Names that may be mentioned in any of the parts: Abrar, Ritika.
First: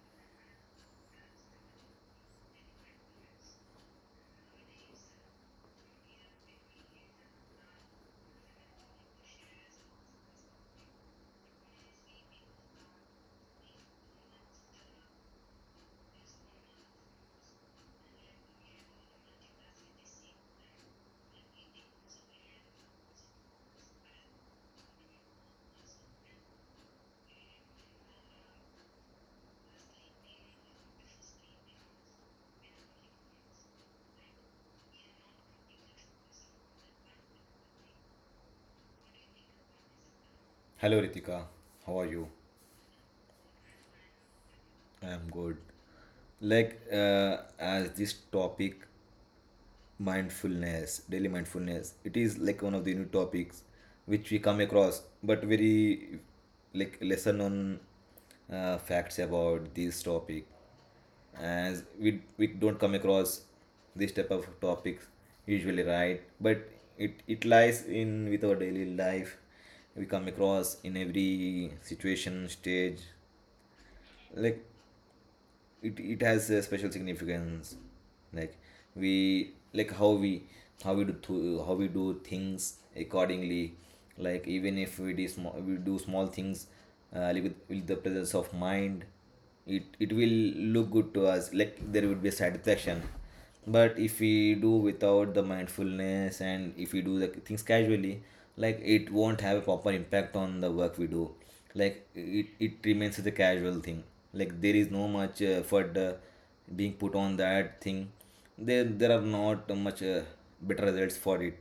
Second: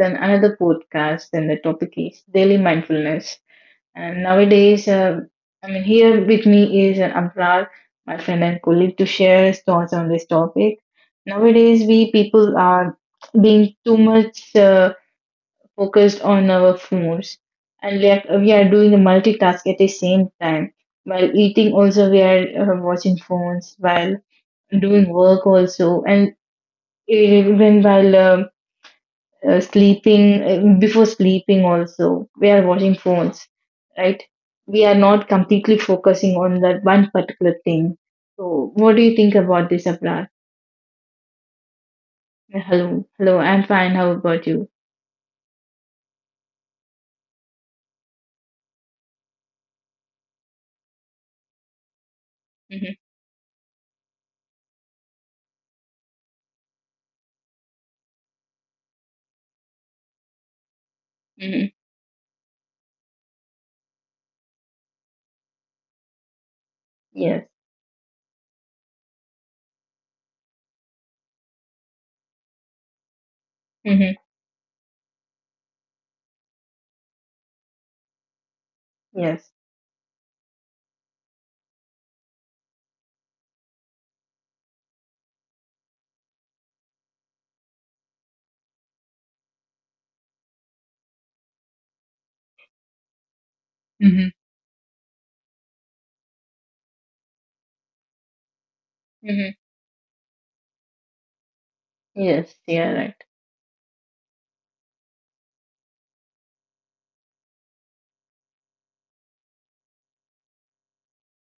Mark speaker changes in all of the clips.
Speaker 1: another podcast, and the topic is daily mindfulness. And nowadays, here with me is an Amrar, my friend and colleague, to share his thoughts on this topic. Nowadays, we people are being too much focused on our phones, and we are doing the multitask at the same time. While eating, also, we are watching phones, while doing work, also, and even while sleeping before sleeping also we are watching phones, right? We are not completely focusing on that one particular thing. So what do you think about this, Abrar?
Speaker 2: Hello Ritika, how are you?
Speaker 1: Hello, hello, I'm fine, how about you?
Speaker 2: I'm good. Like, as this topic mindfulness daily mindfulness, it is like one of the
Speaker 1: Mm-hmm.
Speaker 2: new topics which we come across, but very like lesser known facts about this topic,
Speaker 1: Mm-hmm.
Speaker 2: as we don't come across this type of topics usually, right? But it
Speaker 1: Yes.
Speaker 2: lies in with our daily life. We come across in every situation stage.
Speaker 1: Mm-hmm.
Speaker 2: Like it has a special significance, like we,
Speaker 1: Yes.
Speaker 2: like how we do things accordingly. Like even if we do small things, like with the presence of mind, it will look good to us. Like there would be satisfaction. But if
Speaker 1: Hmm.
Speaker 2: we do without the mindfulness and if we do the things casually, like it won't
Speaker 1: Mm-hmm.
Speaker 2: have a proper impact on the work we do. Like it,
Speaker 1: Yes,
Speaker 2: it
Speaker 1: yeah, right.
Speaker 2: remains as a casual thing. Like there is no much effort being put on that thing. There are not much better results for it.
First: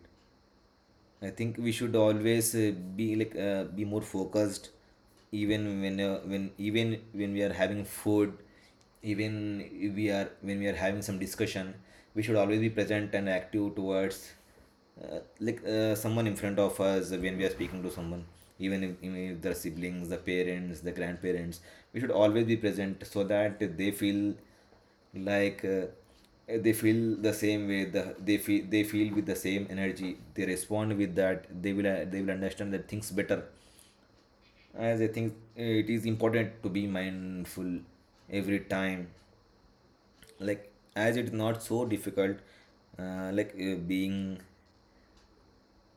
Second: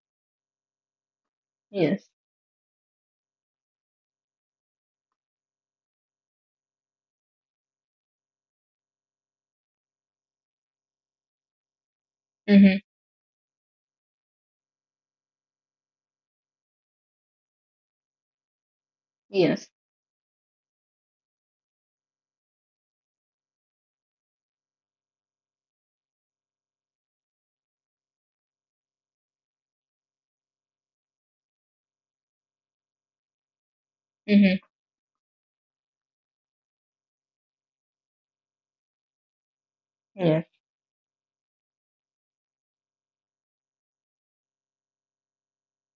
Speaker 2: I think we should
Speaker 1: Yes.
Speaker 2: always be like be more focused, even when we are having food, even if we are when we are having some discussion. We should always be
Speaker 1: Mm-hmm.
Speaker 2: present and active towards like someone in front of us when we are speaking to someone, even if the
Speaker 1: Yes.
Speaker 2: siblings, the parents, the grandparents. We should always be present so that they feel like, they feel the same way, they feel with the same energy they respond with, that they will understand that things better.
Speaker 1: Mm-hmm.
Speaker 2: As I think it is important to be mindful every time.
Speaker 1: Yes.
Speaker 2: Like as it's not so difficult, like being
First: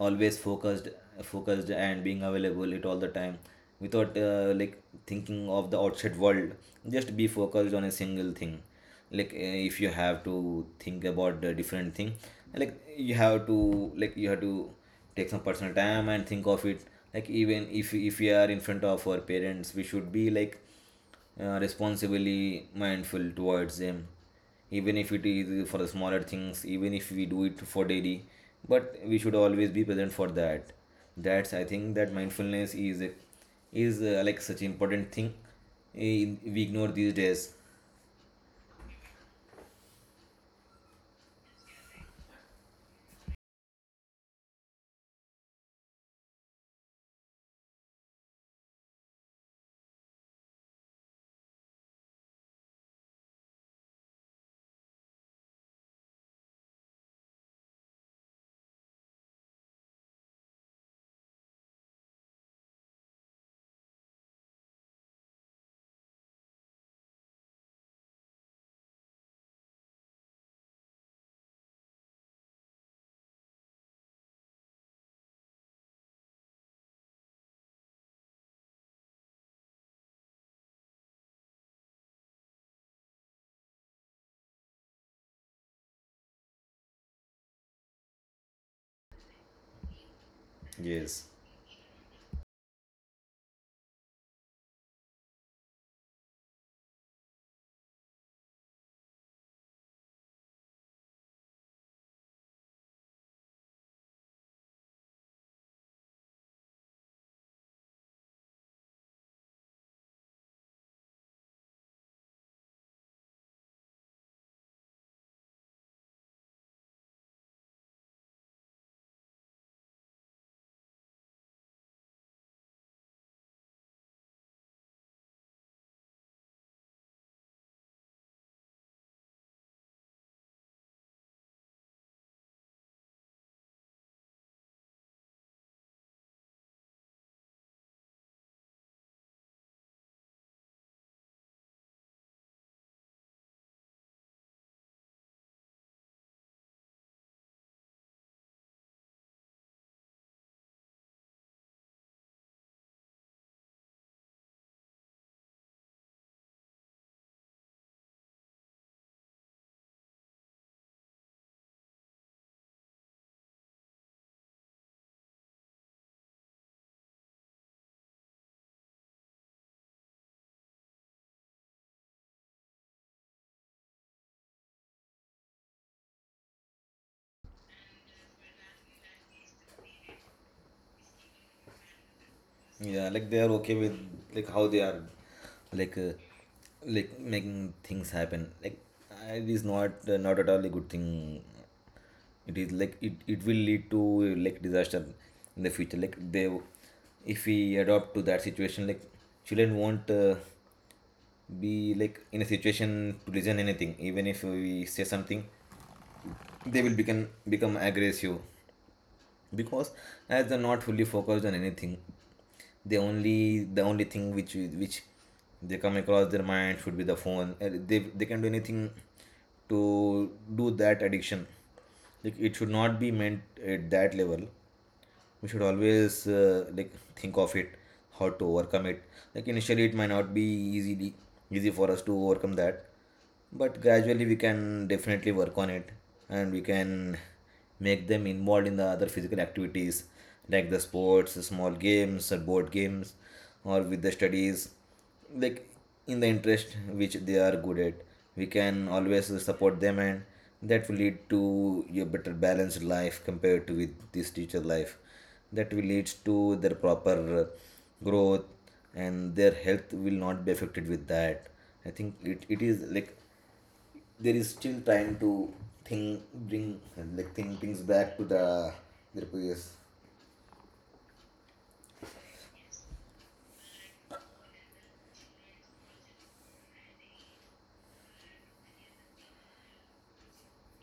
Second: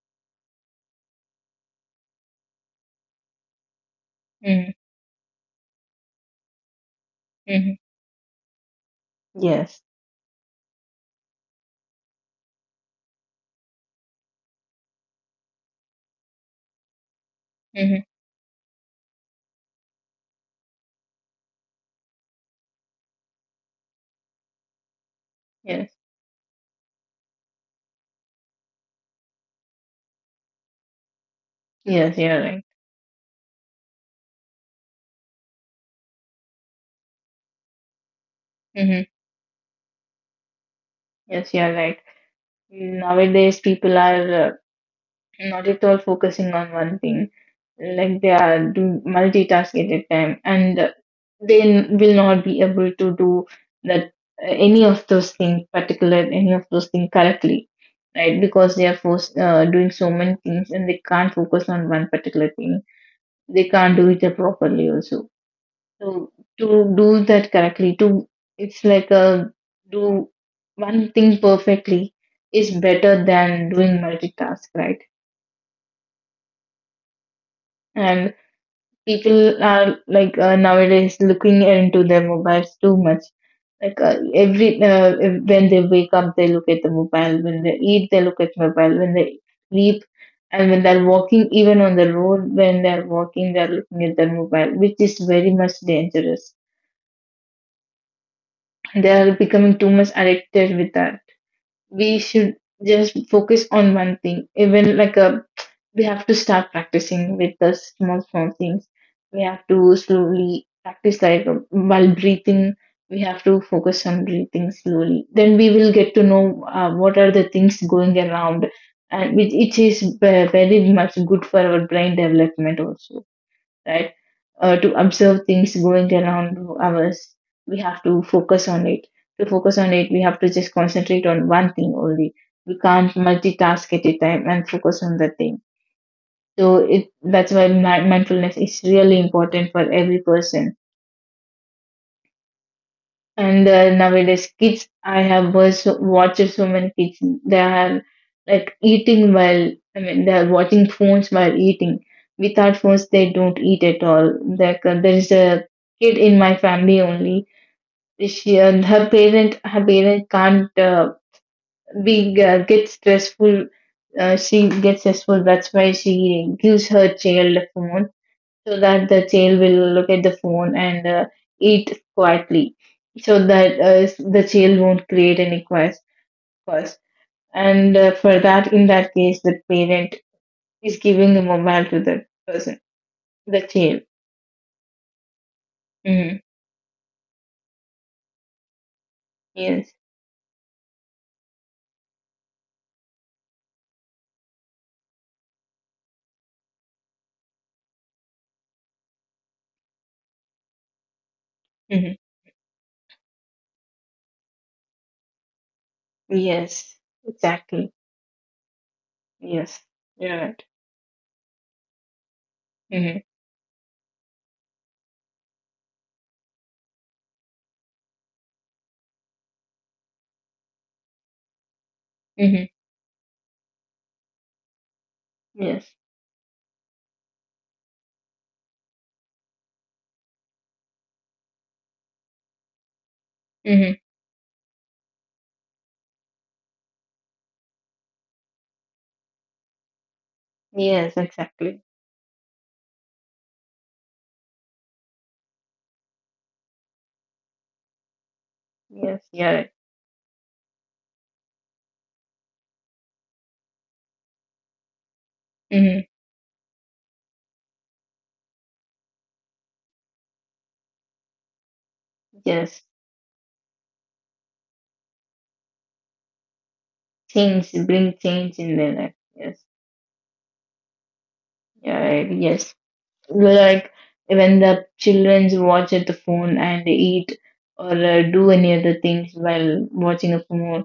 Speaker 2: always focused and being available it all the time, without
Speaker 1: Mm-hmm.
Speaker 2: like thinking of the outside world. Just be
Speaker 1: Mm-hmm.
Speaker 2: focused on a single thing. Like, if
Speaker 1: Yes.
Speaker 2: you have to think about the different thing, like you have to take some personal time and think of it. Like even if
Speaker 1: Mm-hmm.
Speaker 2: if we are in front of our parents, we should be like, responsibly mindful towards them. Even if it is for the
Speaker 1: Yes,
Speaker 2: smaller things, even if we do it for daily, but we should always be present for that. That's, I think, that
Speaker 1: yes, you're right.
Speaker 2: mindfulness is like such important thing, we ignore these days.
Speaker 1: Mm-hmm. Yes, you're right. Nowadays people are not at all focusing on one thing, like they are doing multitask at a time and will not be able to do that, any of those things correctly, right? Because they are forced doing so many things and they can't focus on one particular thing, they can't do it properly also. So to do that correctly, to it's like a do one thing perfectly is better than doing multitask, right? And people are like nowadays looking into their mobiles too much, like every if- when they wake up they look at the mobile, when they eat they look at mobile, when they sleep, and when they're
Speaker 2: Yes.
Speaker 1: walking, even on the road when they're walking they're looking at their mobile, which is very much dangerous. They are becoming too much addicted with that. We should just focus on one thing. Even like a, we have to start practicing with the small small things. We have to slowly practice, like while breathing we have to focus on breathing slowly, then we will get to know what are the things going around. And which it is very much good for our brain development also, right? To observe things going around us, we have to focus on it. To focus on it we have to just concentrate on one thing only. We can't multitask at a time and focus on the thing. So it that's why mindfulness is really important for every person. And nowadays, kids, I have was watched so many kids. They are like eating while, I mean, they are watching phones while eating. Without phones, they don't eat at all. Like there is a kid in my family only. She and her parent can't be get stressful. She gets stressful. That's why she gives her child a phone so that the child will look at the phone and eat quietly, so that the child won't create any quest first. And for that, in that case the parent is giving the mobile to the person,
Speaker 2: Yeah, like they are
Speaker 1: the
Speaker 2: okay with
Speaker 1: child.
Speaker 2: like how they are, like, uh,
Speaker 1: Hmm.
Speaker 2: like making things happen. Like, it is not
Speaker 1: Yes.
Speaker 2: not at all a good thing. It is like it will lead to, like disaster in the future. Like they, if we adopt to that situation, like children won't, be
Speaker 1: Hmm.
Speaker 2: like in a situation to listen anything. Even if we say something, they will
Speaker 1: Yes,
Speaker 2: become
Speaker 1: exactly.
Speaker 2: aggressive,
Speaker 1: Yes,
Speaker 2: because
Speaker 1: you're
Speaker 2: as they're
Speaker 1: right.
Speaker 2: not fully focused on anything, they
Speaker 1: Hmm.
Speaker 2: only, the only thing which they come across their mind should be the phone. And they can do anything to do that addiction. Like it
Speaker 1: Hmm.
Speaker 2: should not be meant at that level, we should
Speaker 1: Yes.
Speaker 2: always like think of it, how to overcome it. Like initially it might not be easily easy for us to overcome that, but
Speaker 1: Hmm.
Speaker 2: gradually we can definitely work on it. And we can make them involved in the other physical activities, like the
Speaker 1: Yes,
Speaker 2: sports, the small
Speaker 1: exactly.
Speaker 2: games or board games, or with the studies. Like in the interest which they are good at, we can
Speaker 1: Yes,
Speaker 2: always
Speaker 1: you're right.
Speaker 2: support them, and that will lead to a better balanced life compared to with this teacher life. That will
Speaker 1: Hmm.
Speaker 2: lead to their proper, uh, growth, and their health will not be affected with that. I think it is
Speaker 1: Yes,
Speaker 2: like there is still time to think, bring, like think
Speaker 1: change,
Speaker 2: things back
Speaker 1: bring
Speaker 2: to
Speaker 1: change in their life.
Speaker 2: their
Speaker 1: Yes,
Speaker 2: previous.
Speaker 1: you're right. Yes. Like when the children watch at the phone and eat, or do any other things while watching a phone,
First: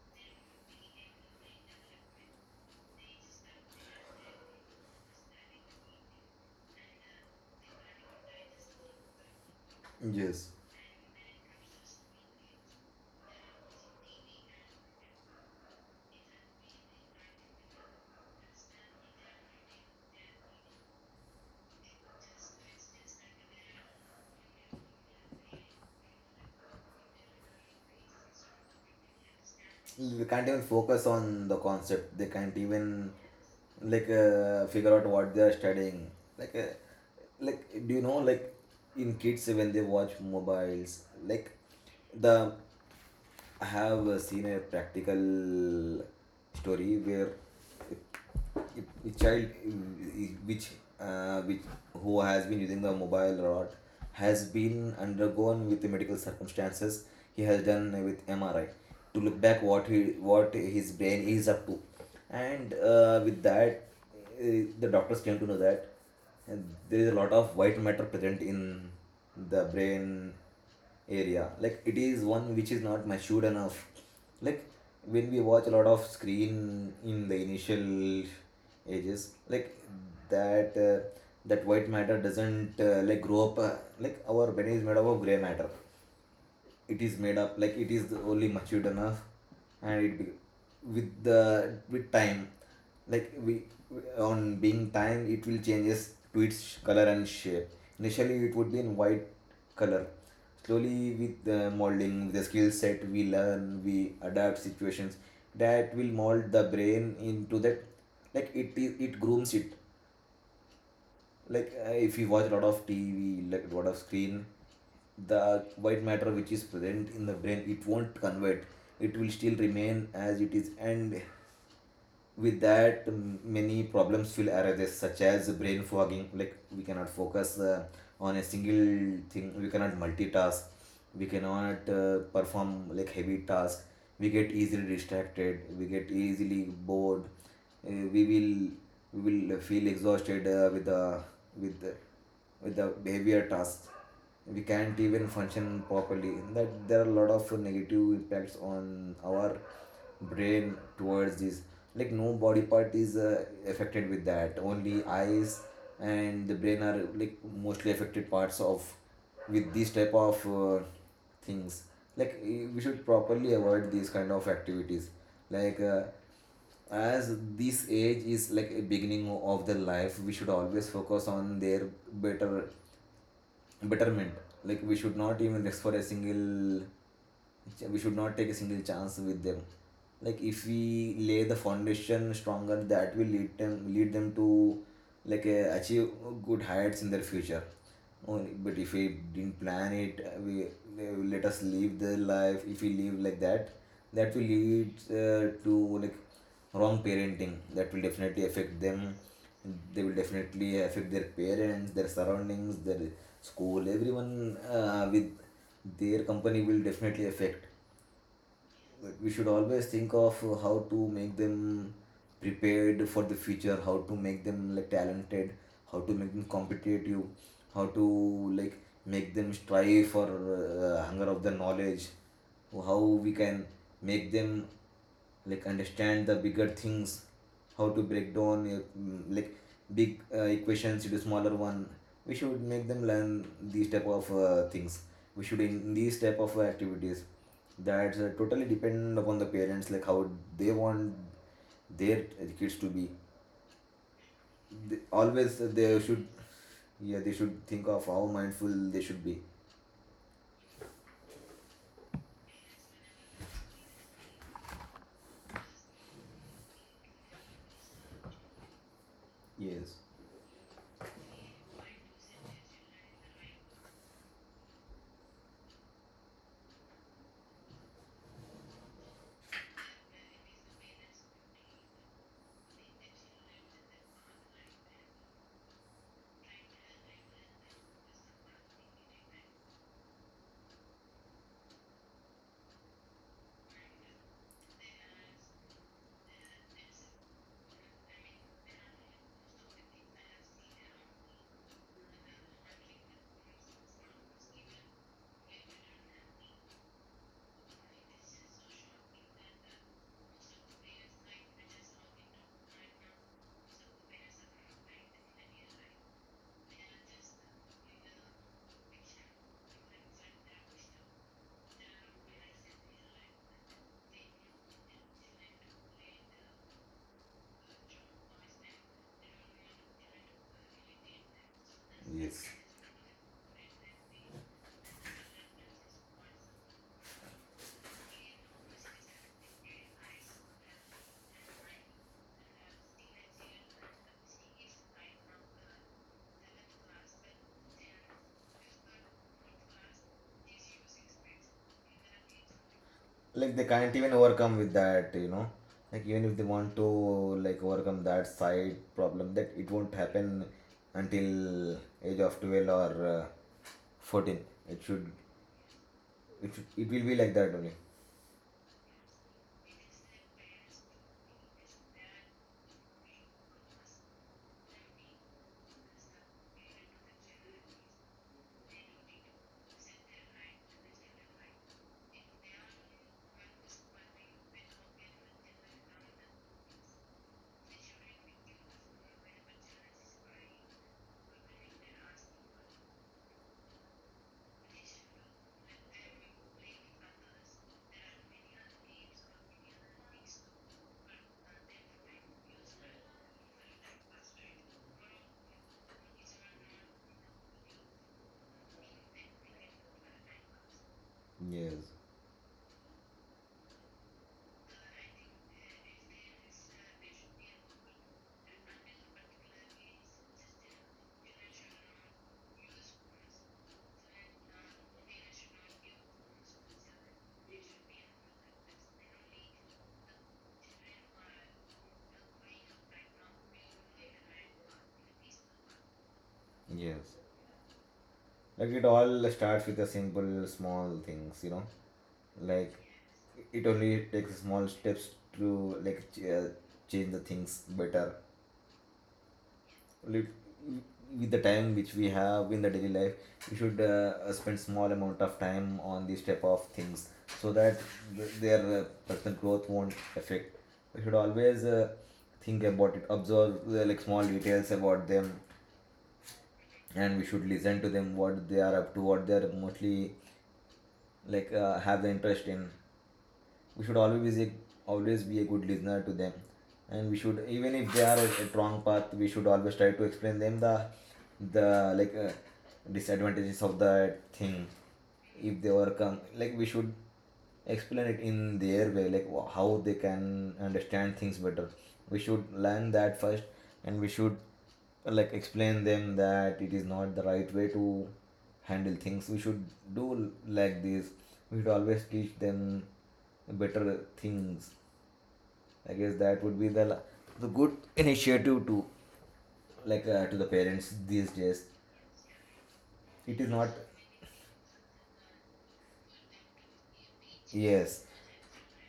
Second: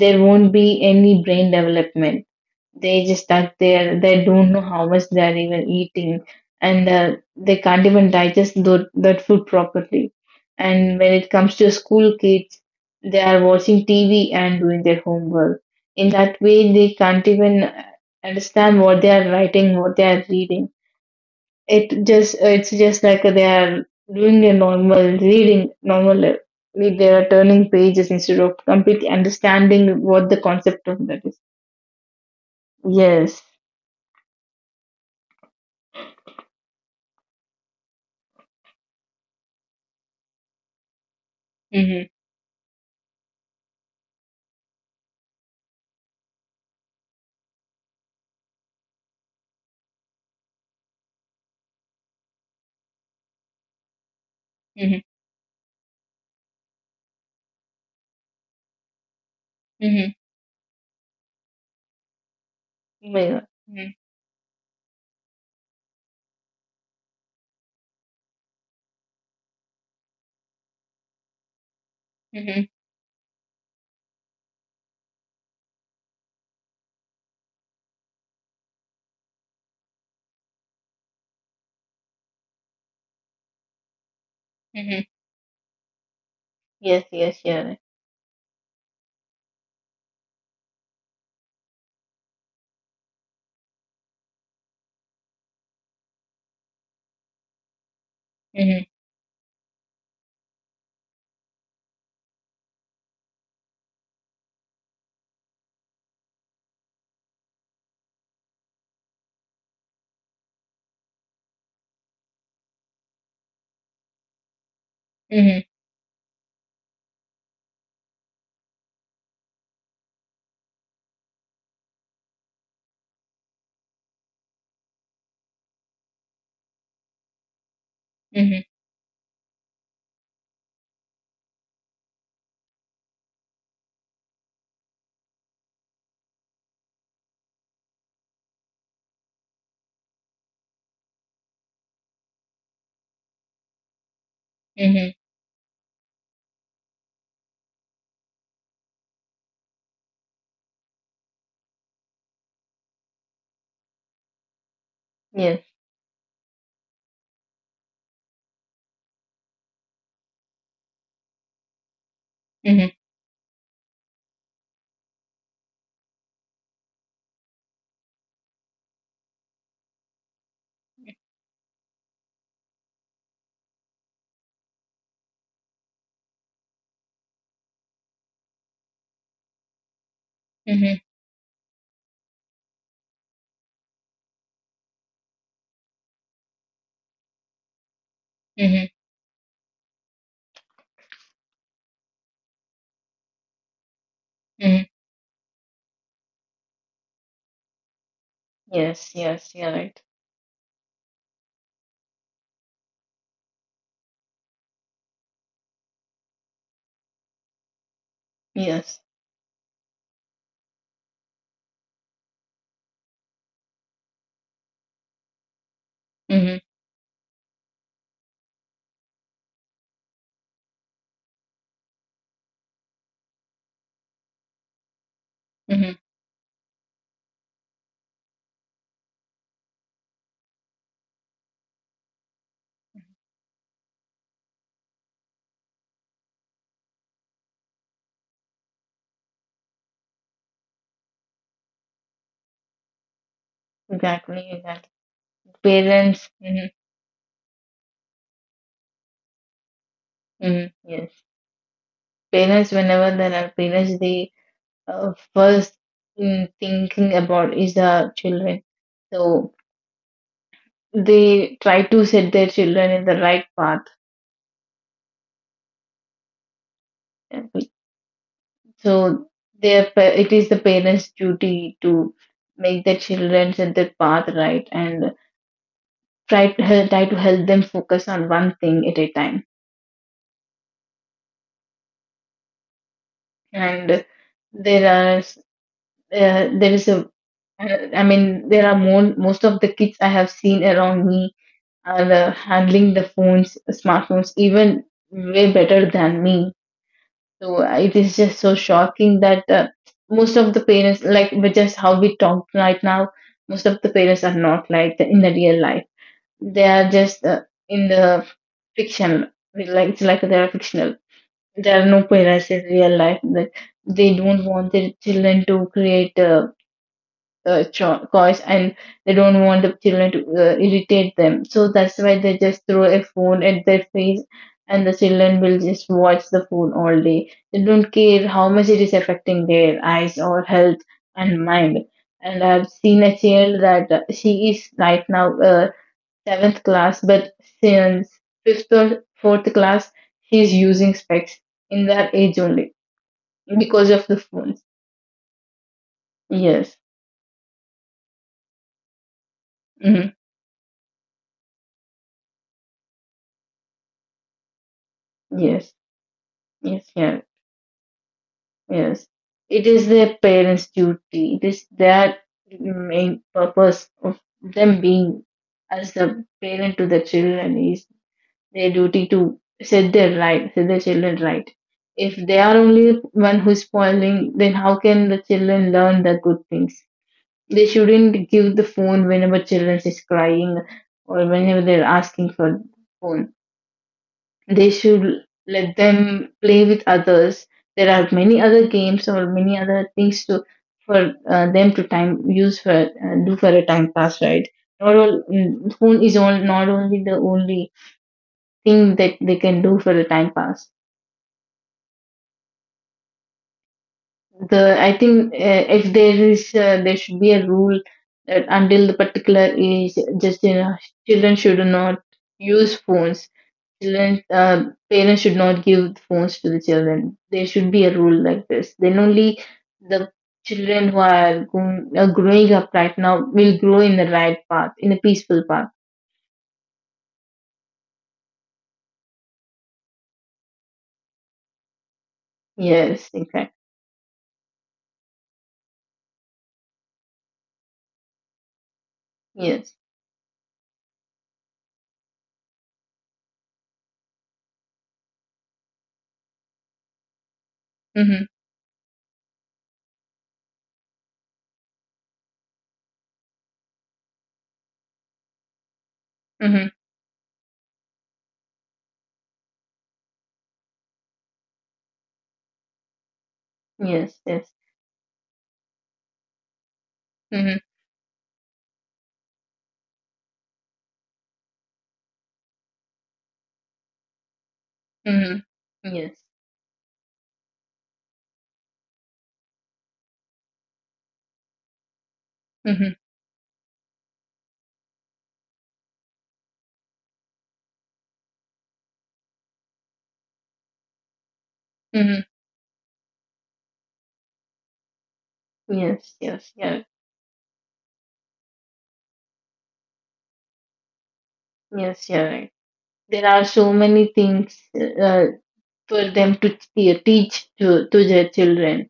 Speaker 1: there won't be any brain development. They just stuck there, they don't know how much they are even eating. And they can't even digest that food properly.
Speaker 2: Yes.
Speaker 1: And when it comes to school kids, they are watching tv and doing their homework. In that way they can't even understand what they are writing, what they are reading. It just, it's just like they are doing their normal reading, normal read. They are turning pages instead of completely understanding
Speaker 2: They
Speaker 1: what the
Speaker 2: can't even
Speaker 1: concept of
Speaker 2: focus
Speaker 1: that is.
Speaker 2: on the concept, they can't even
Speaker 1: Yes.
Speaker 2: like, figure out what they are studying. Like, like do you know, like in kids when they watch mobiles, like
Speaker 1: Mhm.
Speaker 2: the I have seen a practical story where, if child, which which who has been using the mobile a lot, has been
Speaker 1: Mhm.
Speaker 2: undergone with the medical circumstances. He has done with MRI to look back what he
Speaker 1: Mhm.
Speaker 2: what his brain is up to. And
Speaker 1: Yeah.
Speaker 2: with that,
Speaker 1: Mhm.
Speaker 2: the doctors came to know that, and there is a lot of white matter present in the brain area, like it is one
Speaker 1: Mhm.
Speaker 2: which is not matured enough. Like when we watch a lot of screen in the initial ages, like that uh, that white matter doesn't, like grow up, like our brain is
Speaker 1: Mhm.
Speaker 2: made up of gray matter. It
Speaker 1: Yes.
Speaker 2: is
Speaker 1: Yes.
Speaker 2: made up,
Speaker 1: Yeah.
Speaker 2: like it is only matured enough, and with the with time, like we, on being time, it will changes to its color and shape. Initially it would be
Speaker 1: Mhm.
Speaker 2: in white color, slowly with the molding, with the skill set we learn, we adapt situations, that will mold the brain into that. Like it grooms it. Like, if you watch a lot of TV, like a lot of screen, the
Speaker 1: Mhm.
Speaker 2: white matter which is present in the brain, it won't convert. It will still remain as it is, and with that, many problems will arise, such as brain fogging. Like we cannot focus, on a
Speaker 1: Mhm.
Speaker 2: single thing, we cannot multitask. We cannot, perform like heavy task. We get easily distracted, we get easily bored. uh, we will we will feel exhausted, with the, with the behavior tasks. We can't
Speaker 1: Mhm.
Speaker 2: even function properly, that there are a lot of negative impacts on our brain towards this. Like no body part is, affected with that, only eyes
Speaker 1: Yes.
Speaker 2: and the brain are like mostly affected parts of with these type of, things. Like, we
Speaker 1: Mhm.
Speaker 2: should properly avoid these kind of activities. Like, as this age is like a beginning of their life, we should always focus on their better betterment. Like we should not even rest for a single, we should not take a single chance with them. Like if
Speaker 1: Mhm.
Speaker 2: we lay the foundation stronger, that will lead them to like, achieve good heights in their future. But
Speaker 1: Mhm.
Speaker 2: if we didn't plan it, we they will let us live their life if we live like that. That will
Speaker 1: Mhm.
Speaker 2: lead, to like wrong parenting, that will definitely affect them.
Speaker 1: Yes. Yes. You're right.
Speaker 2: They will definitely affect their parents, their surroundings, their school, everyone, with their company will definitely affect.
Speaker 1: Yes.
Speaker 2: Like we should always think of, how to make them prepared for the future, how to make them like talented, how to make them
Speaker 1: Mhm.
Speaker 2: competitive, how to like make them strive for, hunger of the knowledge, how we can make them like
Speaker 1: Mhm.
Speaker 2: understand the bigger things, how to break down, like big, equations into smaller one. We should make them learn these type of, things, we should in these type of, activities. That's, totally dependent upon the parents, like how they want their kids to be.
Speaker 1: Exactly. Exactly.
Speaker 2: They, always they should,
Speaker 1: Parents. Mhm.
Speaker 2: Yeah, they should think of how mindful they should be.
Speaker 1: Mhm. Yes. Parents. Whenever there are parents, they first thinking about is the children. So
Speaker 2: Yes.
Speaker 1: they try to set their children in the right path. So it is the parents' duty to make their children set their path right and try to help them focus on one thing at a time. And there are s- there is a, I mean, there are more, most of the kids I have seen around me and handling the phones, smartphones, even way better than me. So it is just so shocking that most of the parents, like with just how we talk right now, most of the parents are not like the, in the real life. They are just in the fiction, like it's like they are fictional. There are no parents in real life, that they don't want their children to create course, and they don't want the children to irritate them. So that's why they
Speaker 2: Yes.
Speaker 1: just throw a phone at their face and the children will just watch the phone all day. They don't care how much it is affecting their eyes or health and mind. And I've seen a child that she is right now seventh class, but since fifth or fourth class, she is using specs in that age only
Speaker 2: Like they
Speaker 1: because
Speaker 2: can't
Speaker 1: of
Speaker 2: even
Speaker 1: the
Speaker 2: overcome
Speaker 1: phones.
Speaker 2: with that. Like even if they want
Speaker 1: Yes.
Speaker 2: to like overcome that side problem, that it won't
Speaker 1: Hmm.
Speaker 2: happen until age of 12 or 14. It should,
Speaker 1: Yes.
Speaker 2: it should,
Speaker 1: Yes.
Speaker 2: it will be
Speaker 1: Yeah.
Speaker 2: like that only.
Speaker 1: Yes, it is their parents' duty. It is their main purpose of them being as the parent to the children is their duty to set their right, set their children right. If they are only one who's spoiling, then how can the children learn the good things? They shouldn't give the phone whenever children is crying or whenever they're asking for phone, they should let them play with others. There are many other games or many other things to, for them to time use for, do for a time pass, right? Not all, phone is all, not only the only thing that they can do for a time pass.
Speaker 2: Yes.
Speaker 1: The, I think if there is there should be a rule that until the particular age, just you know, children should not use phones. Children, parents should not give phones to the children. There should be a rule like this. Then only the children who are going, growing up right now will grow in the right path, in a peaceful path.
Speaker 2: Yes. Like it all starts with a simple, small things. Like
Speaker 1: Yes, in fact,
Speaker 2: it only takes small steps to like change the things better.
Speaker 1: yes.
Speaker 2: Lit- With the time which we have in the daily life, we should spend small amount of time on these type of things, so that
Speaker 1: Mm-hmm,
Speaker 2: their, personal growth won't affect. We should always think about it, observe like small details about them,
Speaker 1: mm-hmm,
Speaker 2: and we should listen to them what they are up to, what they are mostly like have the interest in. We should
Speaker 1: yes, yes.
Speaker 2: always be a good listener to them. And we should,
Speaker 1: Mm-hmm,
Speaker 2: even if they are at a wrong path, we should always try to explain them the the like disadvantages of that thing. If they
Speaker 1: mm-hmm,
Speaker 2: overcome,
Speaker 1: yes.
Speaker 2: like we should explain it in their way, like how they can understand things better. We should learn
Speaker 1: Mm-hmm,
Speaker 2: that first, and we should like explain them that it is not the right way to handle things. We should do like this. We should always
Speaker 1: mm-hmm,
Speaker 2: teach them better things. I
Speaker 1: yes,
Speaker 2: guess that
Speaker 1: yes,
Speaker 2: would be
Speaker 1: yeah.
Speaker 2: the good initiative to like to the parents these days.
Speaker 1: Yes, yeah, right. There
Speaker 2: It
Speaker 1: are
Speaker 2: is not.
Speaker 1: so many things for them to teach
Speaker 2: Yes,
Speaker 1: to their children.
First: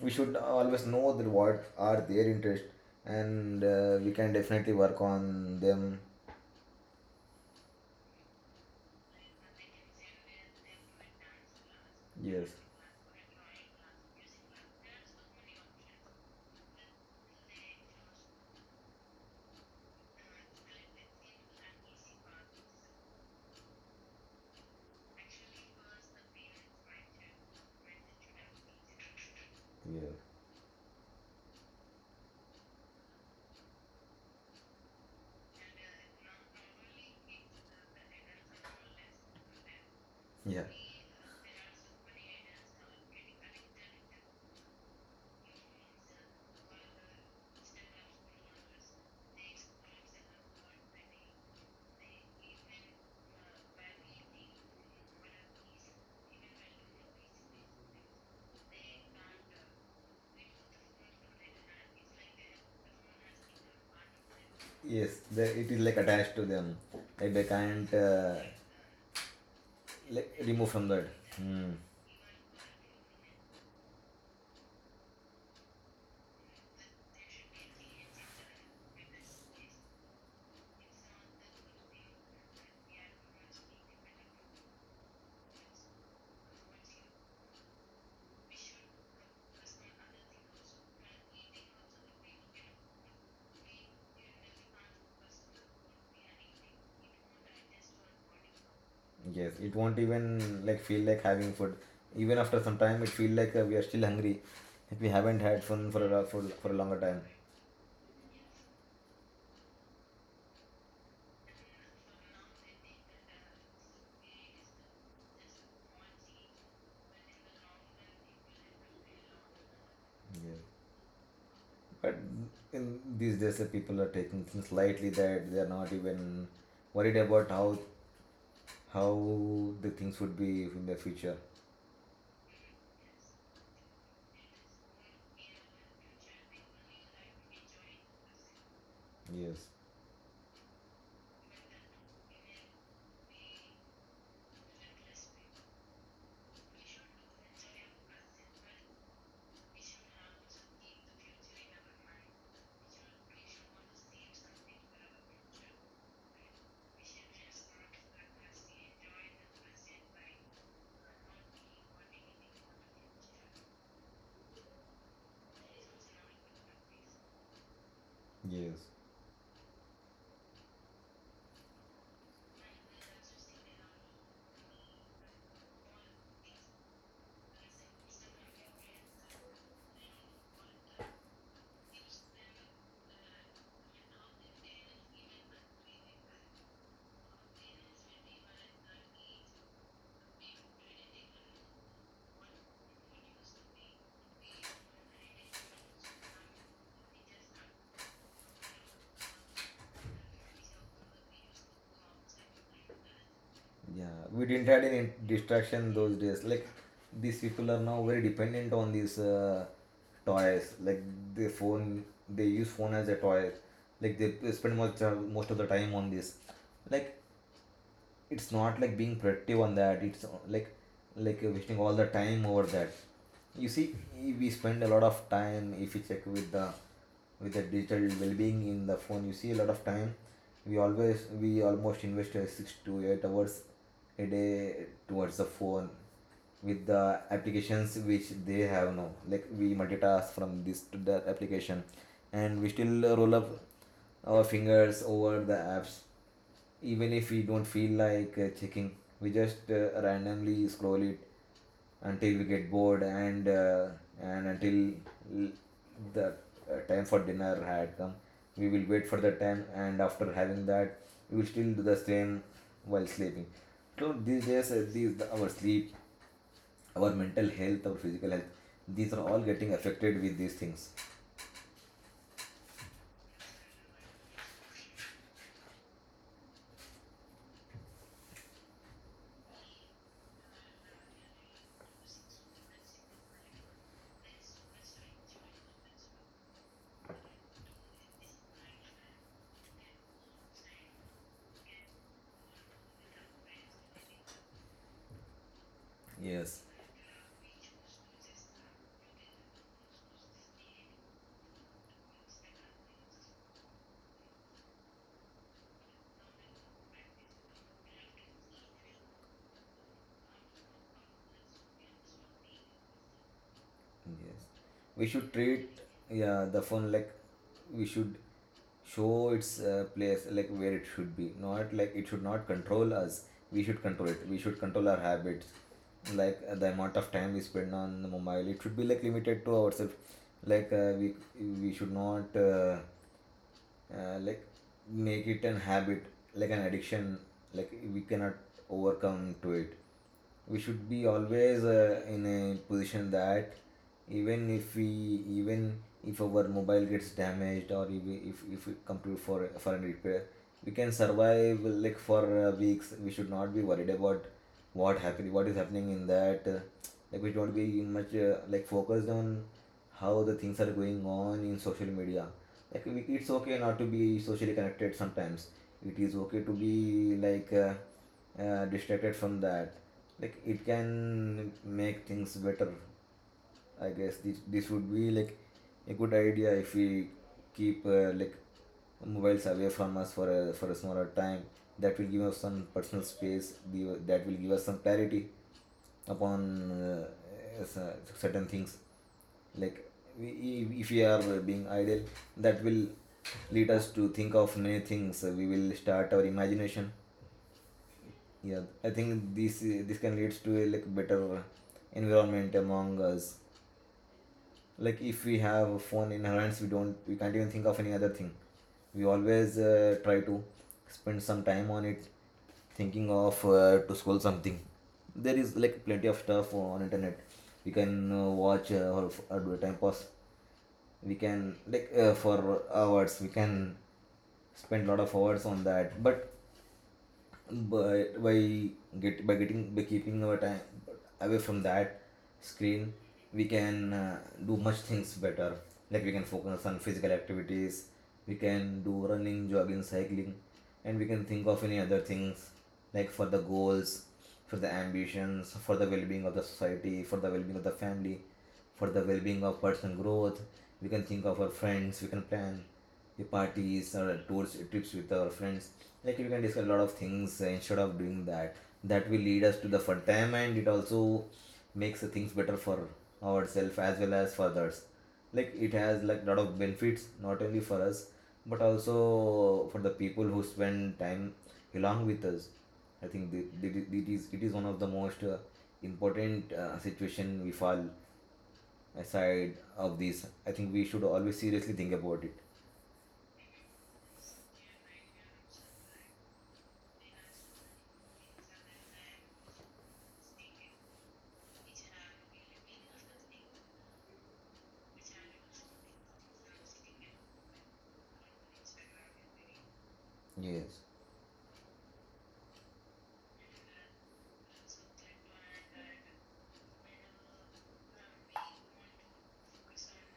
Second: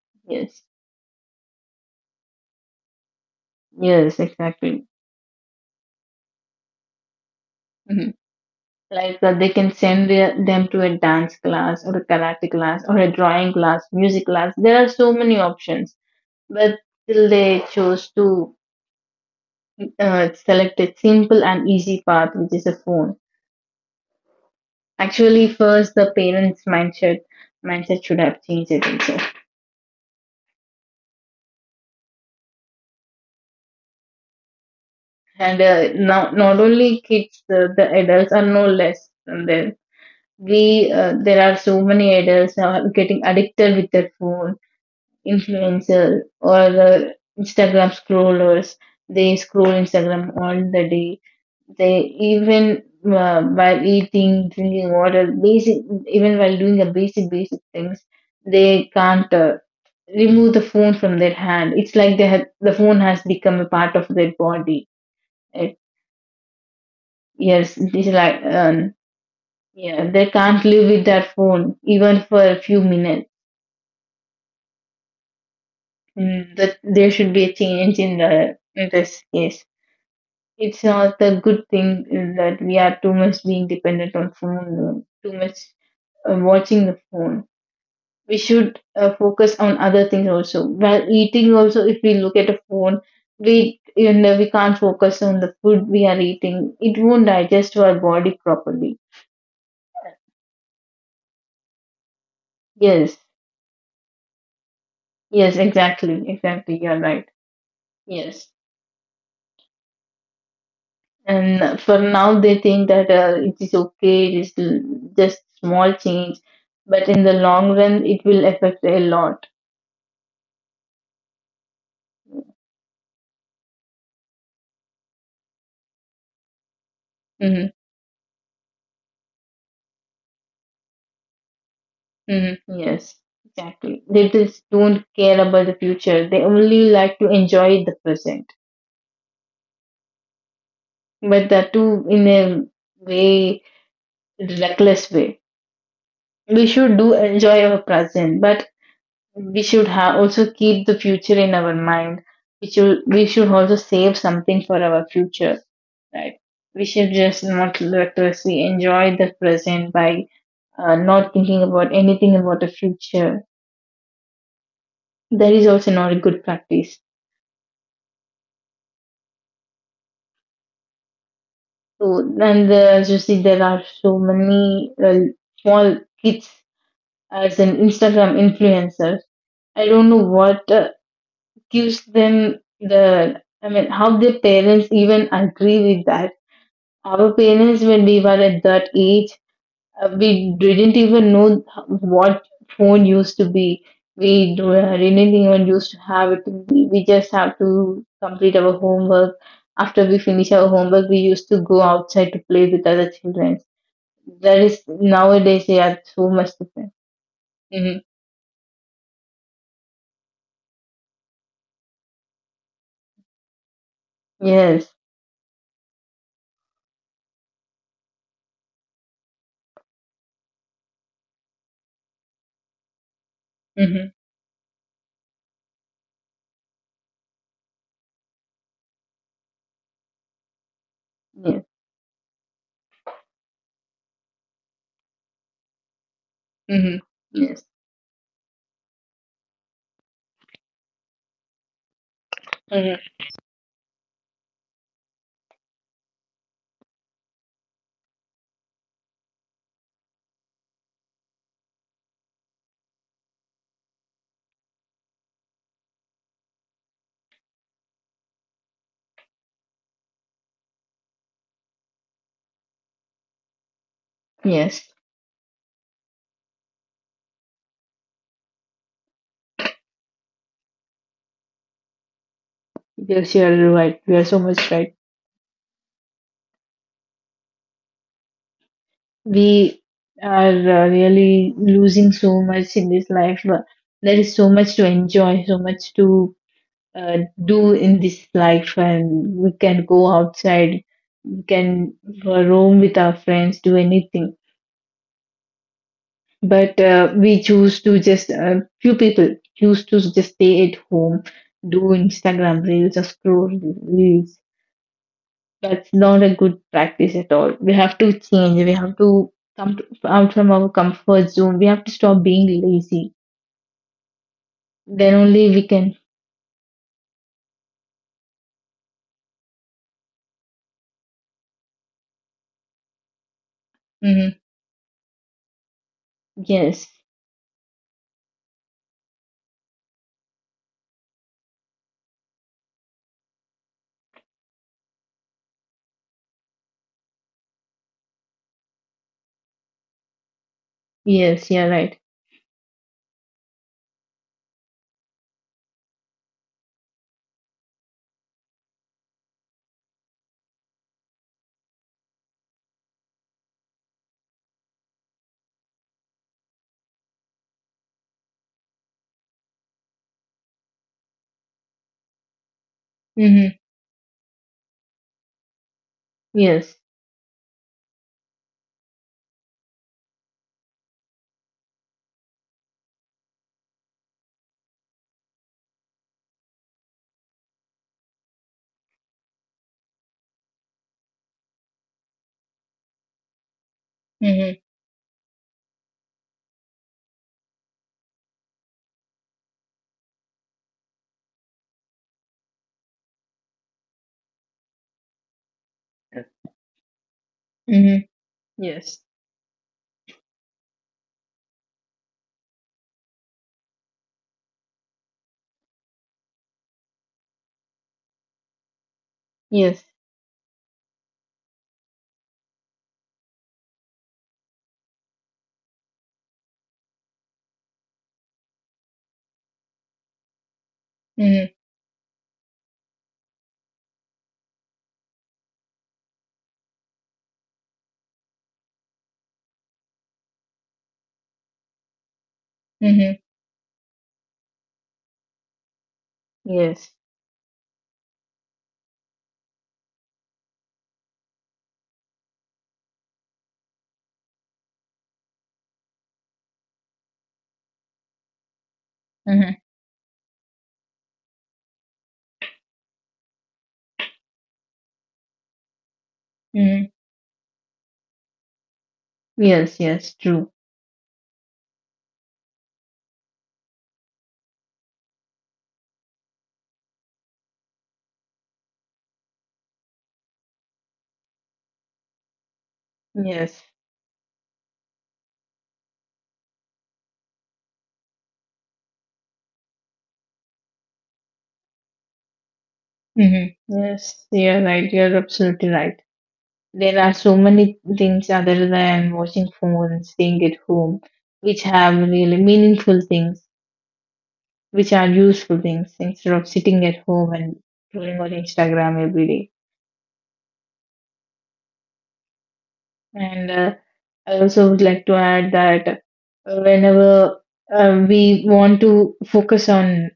Speaker 2: we should
Speaker 1: Yes,
Speaker 2: always know that what are their interest, and we
Speaker 1: yes,
Speaker 2: can definitely
Speaker 1: exactly.
Speaker 2: work on them.
Speaker 1: Hmm. Like they can send them to a dance class or a
Speaker 2: Yes.
Speaker 1: karate class or a drawing class, music class. There are so many options, but still they chose to select a simple and easy path, which is a phone. Actually, first the parents' mindset mindset should have changed. I think so.
Speaker 2: Yeah.
Speaker 1: And now, not only kids, the adults are no less than there.
Speaker 2: Yeah.
Speaker 1: We there are so many adults now getting addicted with their phone, influencers or Instagram scrollers. They scroll Instagram all the day. They even while eating, drinking water, basic, even while doing the basic things, they can't remove the phone from their hand. It's like the phone has become a part of their body.
Speaker 2: Yes, they, it is like attached to them, like they
Speaker 1: Yes,
Speaker 2: can't
Speaker 1: this like yeah, they
Speaker 2: like
Speaker 1: can't
Speaker 2: remove from
Speaker 1: live with
Speaker 2: that.
Speaker 1: that
Speaker 2: Hmm.
Speaker 1: phone even for a few minutes. Mm, that there should be a change in the in this case. It's not a good thing that we are too much being dependent on phone, too much watching the phone. We should focus on other things also. While eating also, if we look at a phone, we, you know, we can't focus on the food we are eating. It won't digest to our body properly.
Speaker 2: Yes, it won't even like feel like having food. Even after some time, it
Speaker 1: Yes.
Speaker 2: feel like we are still hungry. Like we haven't
Speaker 1: Yes,
Speaker 2: had fun for a
Speaker 1: exactly,
Speaker 2: for a
Speaker 1: exactly. You're
Speaker 2: longer time.
Speaker 1: right. Yes. And for now, they think that it is okay, just small change, but in the long run, it will affect a lot.
Speaker 2: Yes. But in these days, the people are taking things lightly that they are not even worried about
Speaker 1: Hmm.
Speaker 2: how how the things would be in the future.
Speaker 1: Hmm. Yes, exactly. They just don't care about the future. They only like to enjoy the present,
Speaker 2: Yes.
Speaker 1: but that too in a way reckless way. We should do enjoy our present, but we should also keep the future in our mind. We should also save something for our future, right? We should just not recklessly enjoy the present by not thinking about anything about the future. That is also not a good practice.
Speaker 2: Yes.
Speaker 1: So, and as you see, there are so many small kids as an Instagram influencer. I don't know what gives them the. I mean, how their parents even agree with that. Our parents, when we were at that age, we didn't even know what phone used to be. Didn't even used to have it. We just have to complete our homework. After we finish our homework, we used to go outside to play with other children.
Speaker 2: Yeah, we
Speaker 1: That
Speaker 2: didn't
Speaker 1: is
Speaker 2: had any
Speaker 1: nowadays, they
Speaker 2: distraction
Speaker 1: are
Speaker 2: those
Speaker 1: so
Speaker 2: days.
Speaker 1: much
Speaker 2: Like
Speaker 1: different.
Speaker 2: these people are
Speaker 1: Hmm
Speaker 2: now very dependent on these toys. Like they phone, they use phone as a toy. Like they spend
Speaker 1: Yes.
Speaker 2: much most of the time on this. Like it's not like being productive on that. It's like wasting all the time over that. You see,
Speaker 1: hmm
Speaker 2: we spend a lot of time. If you check with the digital well-being in the phone, you see a lot of time we always, we
Speaker 1: Yes.
Speaker 2: almost invest 6 to 8 hours a day towards the phone with
Speaker 1: hmm
Speaker 2: the
Speaker 1: Yes.
Speaker 2: applications which they have now. Like we multitask from this to that application, and we still
Speaker 1: hmm
Speaker 2: roll up our fingers over the apps, even if we don't feel like checking. We just randomly scroll it until we get bored and until the time for dinner had come. We will wait for the time, and after having that, we will still do the same while sleeping. So these days
Speaker 1: Yes.
Speaker 2: these, our sleep, our mental health, our physical health, these are all getting affected with these things.
Speaker 1: Yes, you are right. You are so much right. We are really losing so much in this life. But there is so much to enjoy, so much to uh, do in this life, and we can go outside, we can roam with our friends, do anything.
Speaker 2: Yes.
Speaker 1: But we choose to just few people choose to just stay at home, do Instagram reels or scroll reels. That's not a good practice at all. We have to change. We have to come to, out from our comfort zone. We have to stop being lazy.
Speaker 2: Yes, we
Speaker 1: Then
Speaker 2: should
Speaker 1: only we
Speaker 2: treat,
Speaker 1: can.
Speaker 2: yeah, the phone like we should show its place, like where it should be. Not like, it should not control us. We should control it. We
Speaker 1: Hmm
Speaker 2: should control our habits, like the
Speaker 1: Yes.
Speaker 2: amount of time we spend on the mobile, it should be like limited to ourselves. Like we should not like make it an habit, like an addiction, like we cannot overcome to it. We should be
Speaker 1: Yes.
Speaker 2: always
Speaker 1: Yeah. Right.
Speaker 2: in a position that, even if we, even if our mobile gets damaged, or if if we come to for a repair, we can survive like for weeks. We should not be worried about what happened, what is happening in that like we don't be much like focused on how the things are going on in social media. Like we, it's okay
Speaker 1: hmm
Speaker 2: not to be socially connected sometimes. It is okay to
Speaker 1: Yes.
Speaker 2: be like distracted from that. Like it can make things better. I guess this would be like a good idea, if we keep like mobiles away from us for a smaller time. That will give us some personal space. That will give
Speaker 1: hmm
Speaker 2: us some clarity upon uh, certain things. Like we, if we are being idle, that will lead us to think of many things. We will start our imagination.
Speaker 1: hmm
Speaker 2: Yeah, I
Speaker 1: Yes.
Speaker 2: think this can leads to a like better environment among us. Like if we have a phone in our hands, we don't, we can't even think of any other thing. We always
Speaker 1: Yes.
Speaker 2: try to spend some time on it, thinking of to scroll something. There is like plenty of stuff on internet. We can watch or, or do a time pass. We
Speaker 1: hmm
Speaker 2: can like for hours we can spend a lot of hours on that. But by get by getting, by keeping our time away from that screen,
Speaker 1: hmm
Speaker 2: we can do much things better. Like we can focus on
Speaker 1: Yes.
Speaker 2: physical activities. We can do running, jogging, cycling. And we can think of any other things, like for the goals, for the ambitions, for the well-being of the society, for the well-being of the family, for the well-being
Speaker 1: hmm
Speaker 2: of personal growth. We can think of our friends. We can plan the parties or tours, trips with our friends. Like we can discuss a lot
Speaker 1: hmm
Speaker 2: of things instead of doing that. That will lead us to the
Speaker 1: Yes.
Speaker 2: fun
Speaker 1: Yes.
Speaker 2: time,
Speaker 1: True.
Speaker 2: and it also makes the things better for ourselves as well as for others. Like it has like lot of benefits, not only for us but also for the people who spend time along with us. I think
Speaker 1: Yes.
Speaker 2: the- it is one of the most important situation we fall. Aside of this, I think we should always seriously think about it.
Speaker 1: hmm Yes. Yeah. Right. You're absolutely right. There are so many things other than watching phone and staying at home, which have really meaningful things, which are useful things instead of sitting at home and scrolling on Instagram every day.
Speaker 2: Yes.
Speaker 1: And I also would like to add that whenever we want to focus on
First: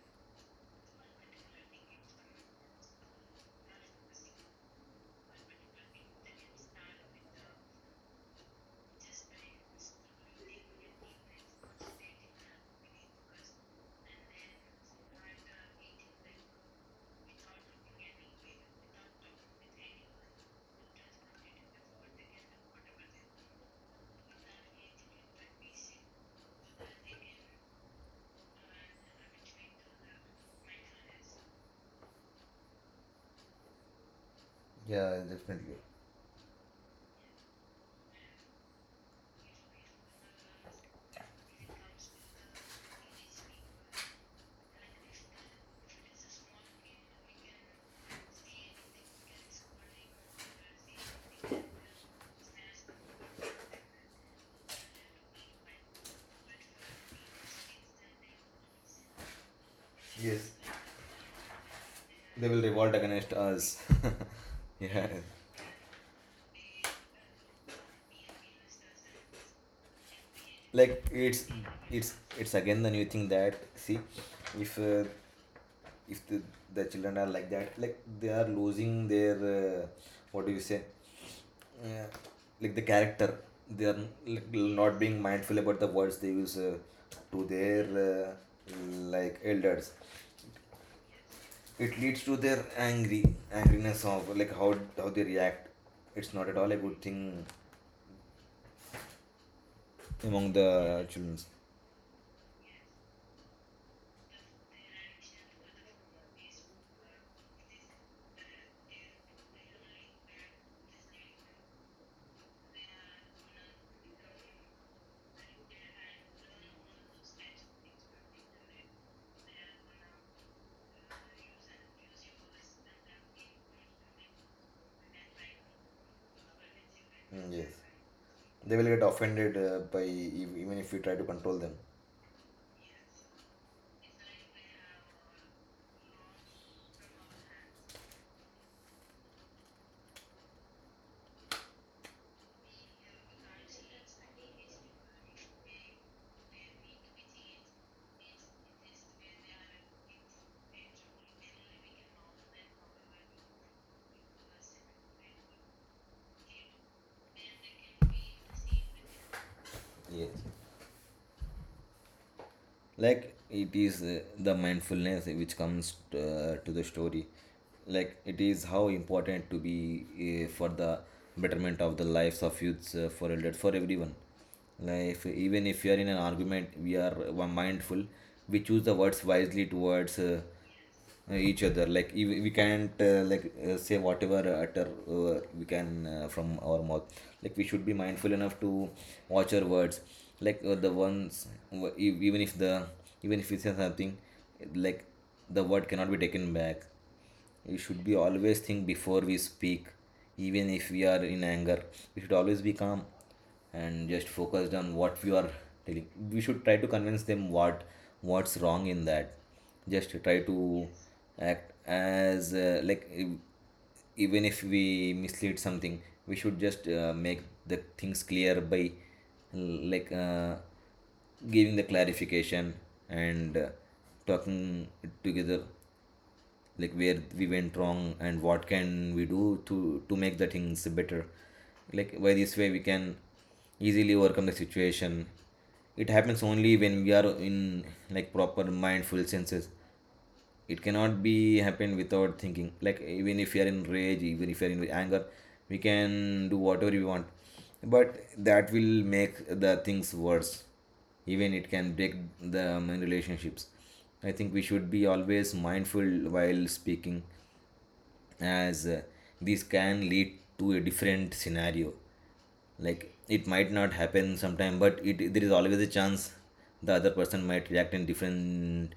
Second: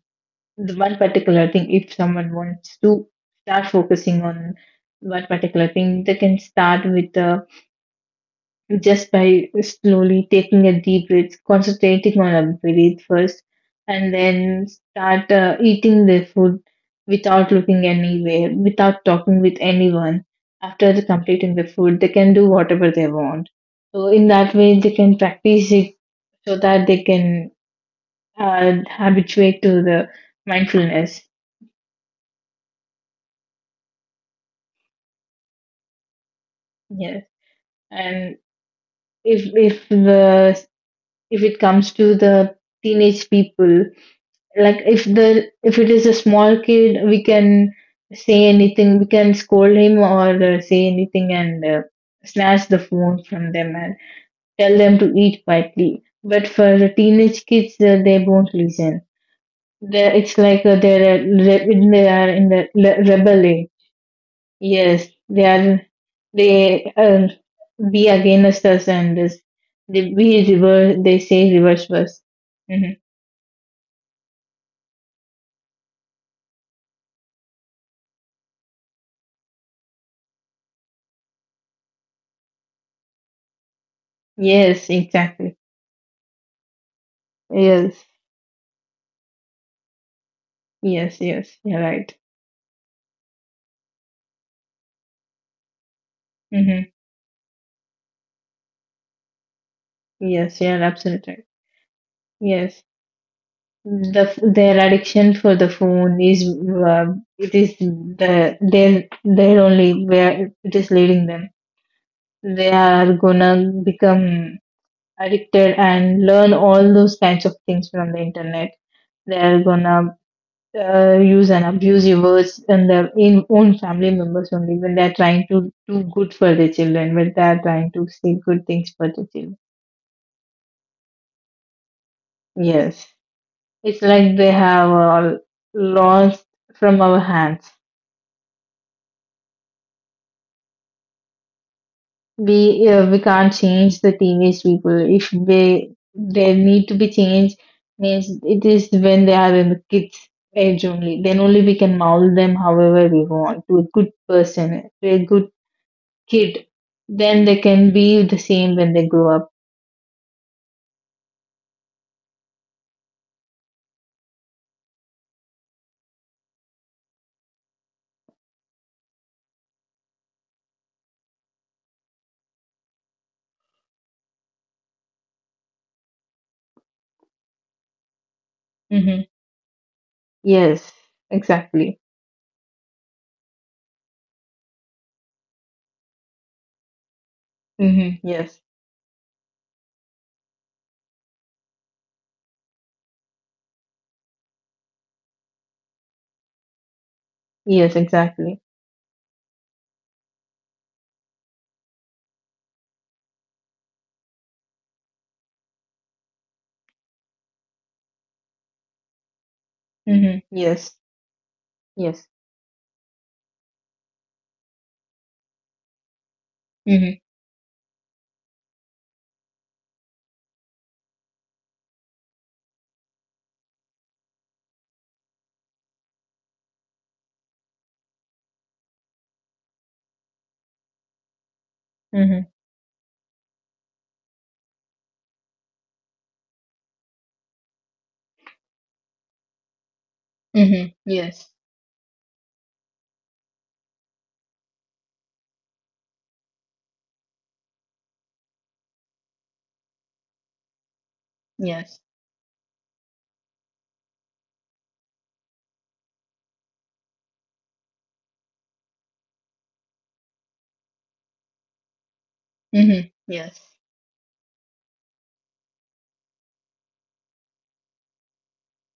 Speaker 1: the one particular thing, if someone wants to start focusing on one particular thing, they can start with just by slowly taking a deep breath, concentrating on a breath first, and then start eating the food without looking anywhere, without talking with anyone. After the completing the food, they can do whatever they want. So in that way, they can practice it so that they can habituate to the mindfulness.
Speaker 2: Yeah, definitely.
Speaker 1: Yes, and if the, if it comes to the teenage people. Like if the if it is a small kid, we can say anything, we can scold him or say anything and snatch the phone from them and tell them to eat quietly. But for the teenage kids, they won't listen. They, it's
Speaker 2: Yes,
Speaker 1: like they are
Speaker 2: they
Speaker 1: in
Speaker 2: will
Speaker 1: the
Speaker 2: revolt against
Speaker 1: rebel age.
Speaker 2: us. Yeah,
Speaker 1: Yes, they are. They Be against us, and this, they be reverse,
Speaker 2: like
Speaker 1: they say
Speaker 2: it's
Speaker 1: reverse verse.
Speaker 2: it's again the
Speaker 1: Hmm
Speaker 2: new thing that, see, if uh, if the, the children are like that, like they are losing their uh, what do you say, yeah, like the character. They are like
Speaker 1: yes,
Speaker 2: not being
Speaker 1: exactly.
Speaker 2: mindful about the words they use to their
Speaker 1: Yes.
Speaker 2: like elders.
Speaker 1: Yes, yes, you're
Speaker 2: It
Speaker 1: right.
Speaker 2: leads to their angry, angriness of like how they react. It's not at all
Speaker 1: Mm-hmm.
Speaker 2: a good thing among
Speaker 1: Yes, you're
Speaker 2: the
Speaker 1: absolutely
Speaker 2: children.
Speaker 1: right. Yes, the their addiction for the phone is, it is the their only where it is leading them. They are gonna become addicted and learn all those kinds of things from the internet. They are gonna use and abuse your words and their in own family members only when they are trying to do good for their children, when they
Speaker 2: Mm,
Speaker 1: are
Speaker 2: yes,
Speaker 1: trying to say good
Speaker 2: they will
Speaker 1: things
Speaker 2: get
Speaker 1: for the children.
Speaker 2: offended by even if we try to control them.
Speaker 1: Yes. It's like they have all lost from our hands. We can't change the teenage people. If they need to be changed, means it is when they are in the kids age only. Then only we can mold them however we want to a good person, to a good kid. Then they can be the same when they grow up.
Speaker 2: Yes. Like it is the mindfulness which comes to the story. Like it is how important to be for the betterment of the lives of youths, for elder, for everyone. Like even if we are in an argument, we are mindful, we choose the words
Speaker 1: Hmm
Speaker 2: wisely towards
Speaker 1: Yes,
Speaker 2: each other.
Speaker 1: exactly.
Speaker 2: Like if we can't like say whatever, utter we can from our mouth, like we should be
Speaker 1: hmm
Speaker 2: mindful enough
Speaker 1: Yes,
Speaker 2: to watch our words. Like the ones even if the, even if we say something, like the word cannot be taken back. We
Speaker 1: yes,
Speaker 2: should be always
Speaker 1: exactly.
Speaker 2: think before we speak. Even if we are in anger, we should always be calm and just focused on what we are telling. We should try to convince them what, what's wrong in that. Just try
Speaker 1: hmm
Speaker 2: to
Speaker 1: Yes,
Speaker 2: act
Speaker 1: yes.
Speaker 2: as like even if we mislead something, we should just
Speaker 1: hmm
Speaker 2: make the things clear by like giving the clarification, and talking together like where we went wrong and what can we do to make the things better. Like by
Speaker 1: hmm
Speaker 2: this way we can easily overcome the situation. It happens only when we are in like proper mindful senses. It
Speaker 1: hmm
Speaker 2: cannot be
Speaker 1: Yes.
Speaker 2: happen without thinking, like even if you're in rage, even if you're in anger, we can do whatever we want, but that will make the things worse. Even it can
Speaker 1: Yes.
Speaker 2: break the relationships. I think we should be always mindful while speaking, as this can lead to a different scenario.
Speaker 1: Mm-hmm.
Speaker 2: Like it
Speaker 1: Yes.
Speaker 2: might not happen sometime, but it, there is always a chance the other person might react in different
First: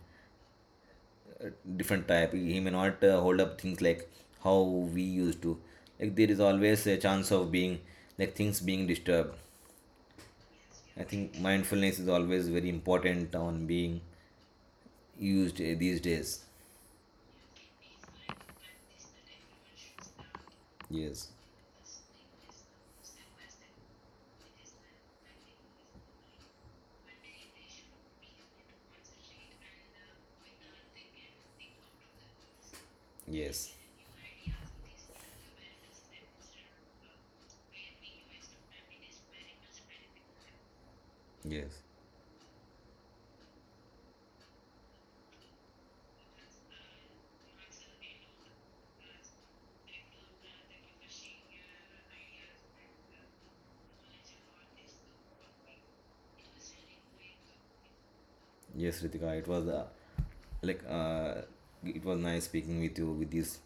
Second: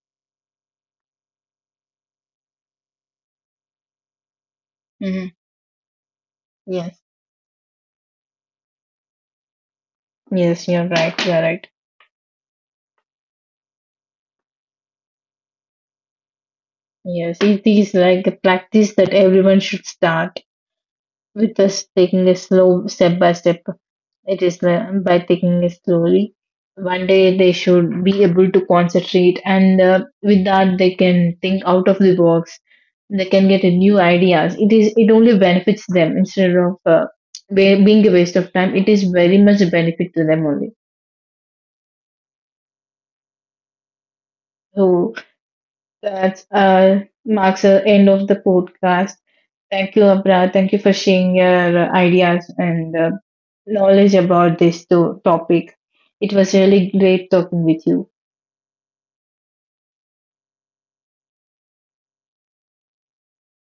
Speaker 2: uh, different type. He may not hold up things like how we
Speaker 1: Mm-hmm.
Speaker 2: used to. Like there is always a
Speaker 1: Yes.
Speaker 2: chance of being, like, things being disturbed.
Speaker 1: Yes, you're
Speaker 2: I
Speaker 1: right.
Speaker 2: think
Speaker 1: You're right.
Speaker 2: mindfulness is always very important on being used these days.
Speaker 1: Yes, it is like a practice that everyone should start
Speaker 2: Yes.
Speaker 1: with us taking a slow step by step. It is, by taking it slowly. One day they should be able to concentrate, and with that they can think out of the box. They can get a
Speaker 2: Yes.
Speaker 1: new ideas. It is it only benefits them instead of being a waste of time. It is very much a benefit to them only.
Speaker 2: Yes.
Speaker 1: So that marks the end of the podcast. Thank you, Abra. Thank you for sharing your ideas and knowledge about this topic. It was really great talking with you.
Speaker 2: Yes, Ritika, it was like it was nice speaking with you with this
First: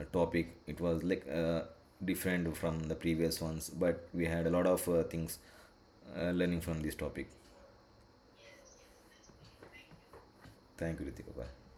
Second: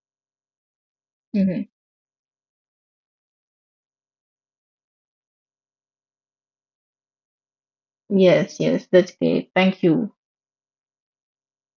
Speaker 2: topic. It was like
Speaker 1: Mhm.
Speaker 2: different from the previous ones, but we had a lot of things learning from this topic.
Speaker 1: Yes, yes, that's great. Thank you.
Speaker 2: Thank you, Ritika, bye.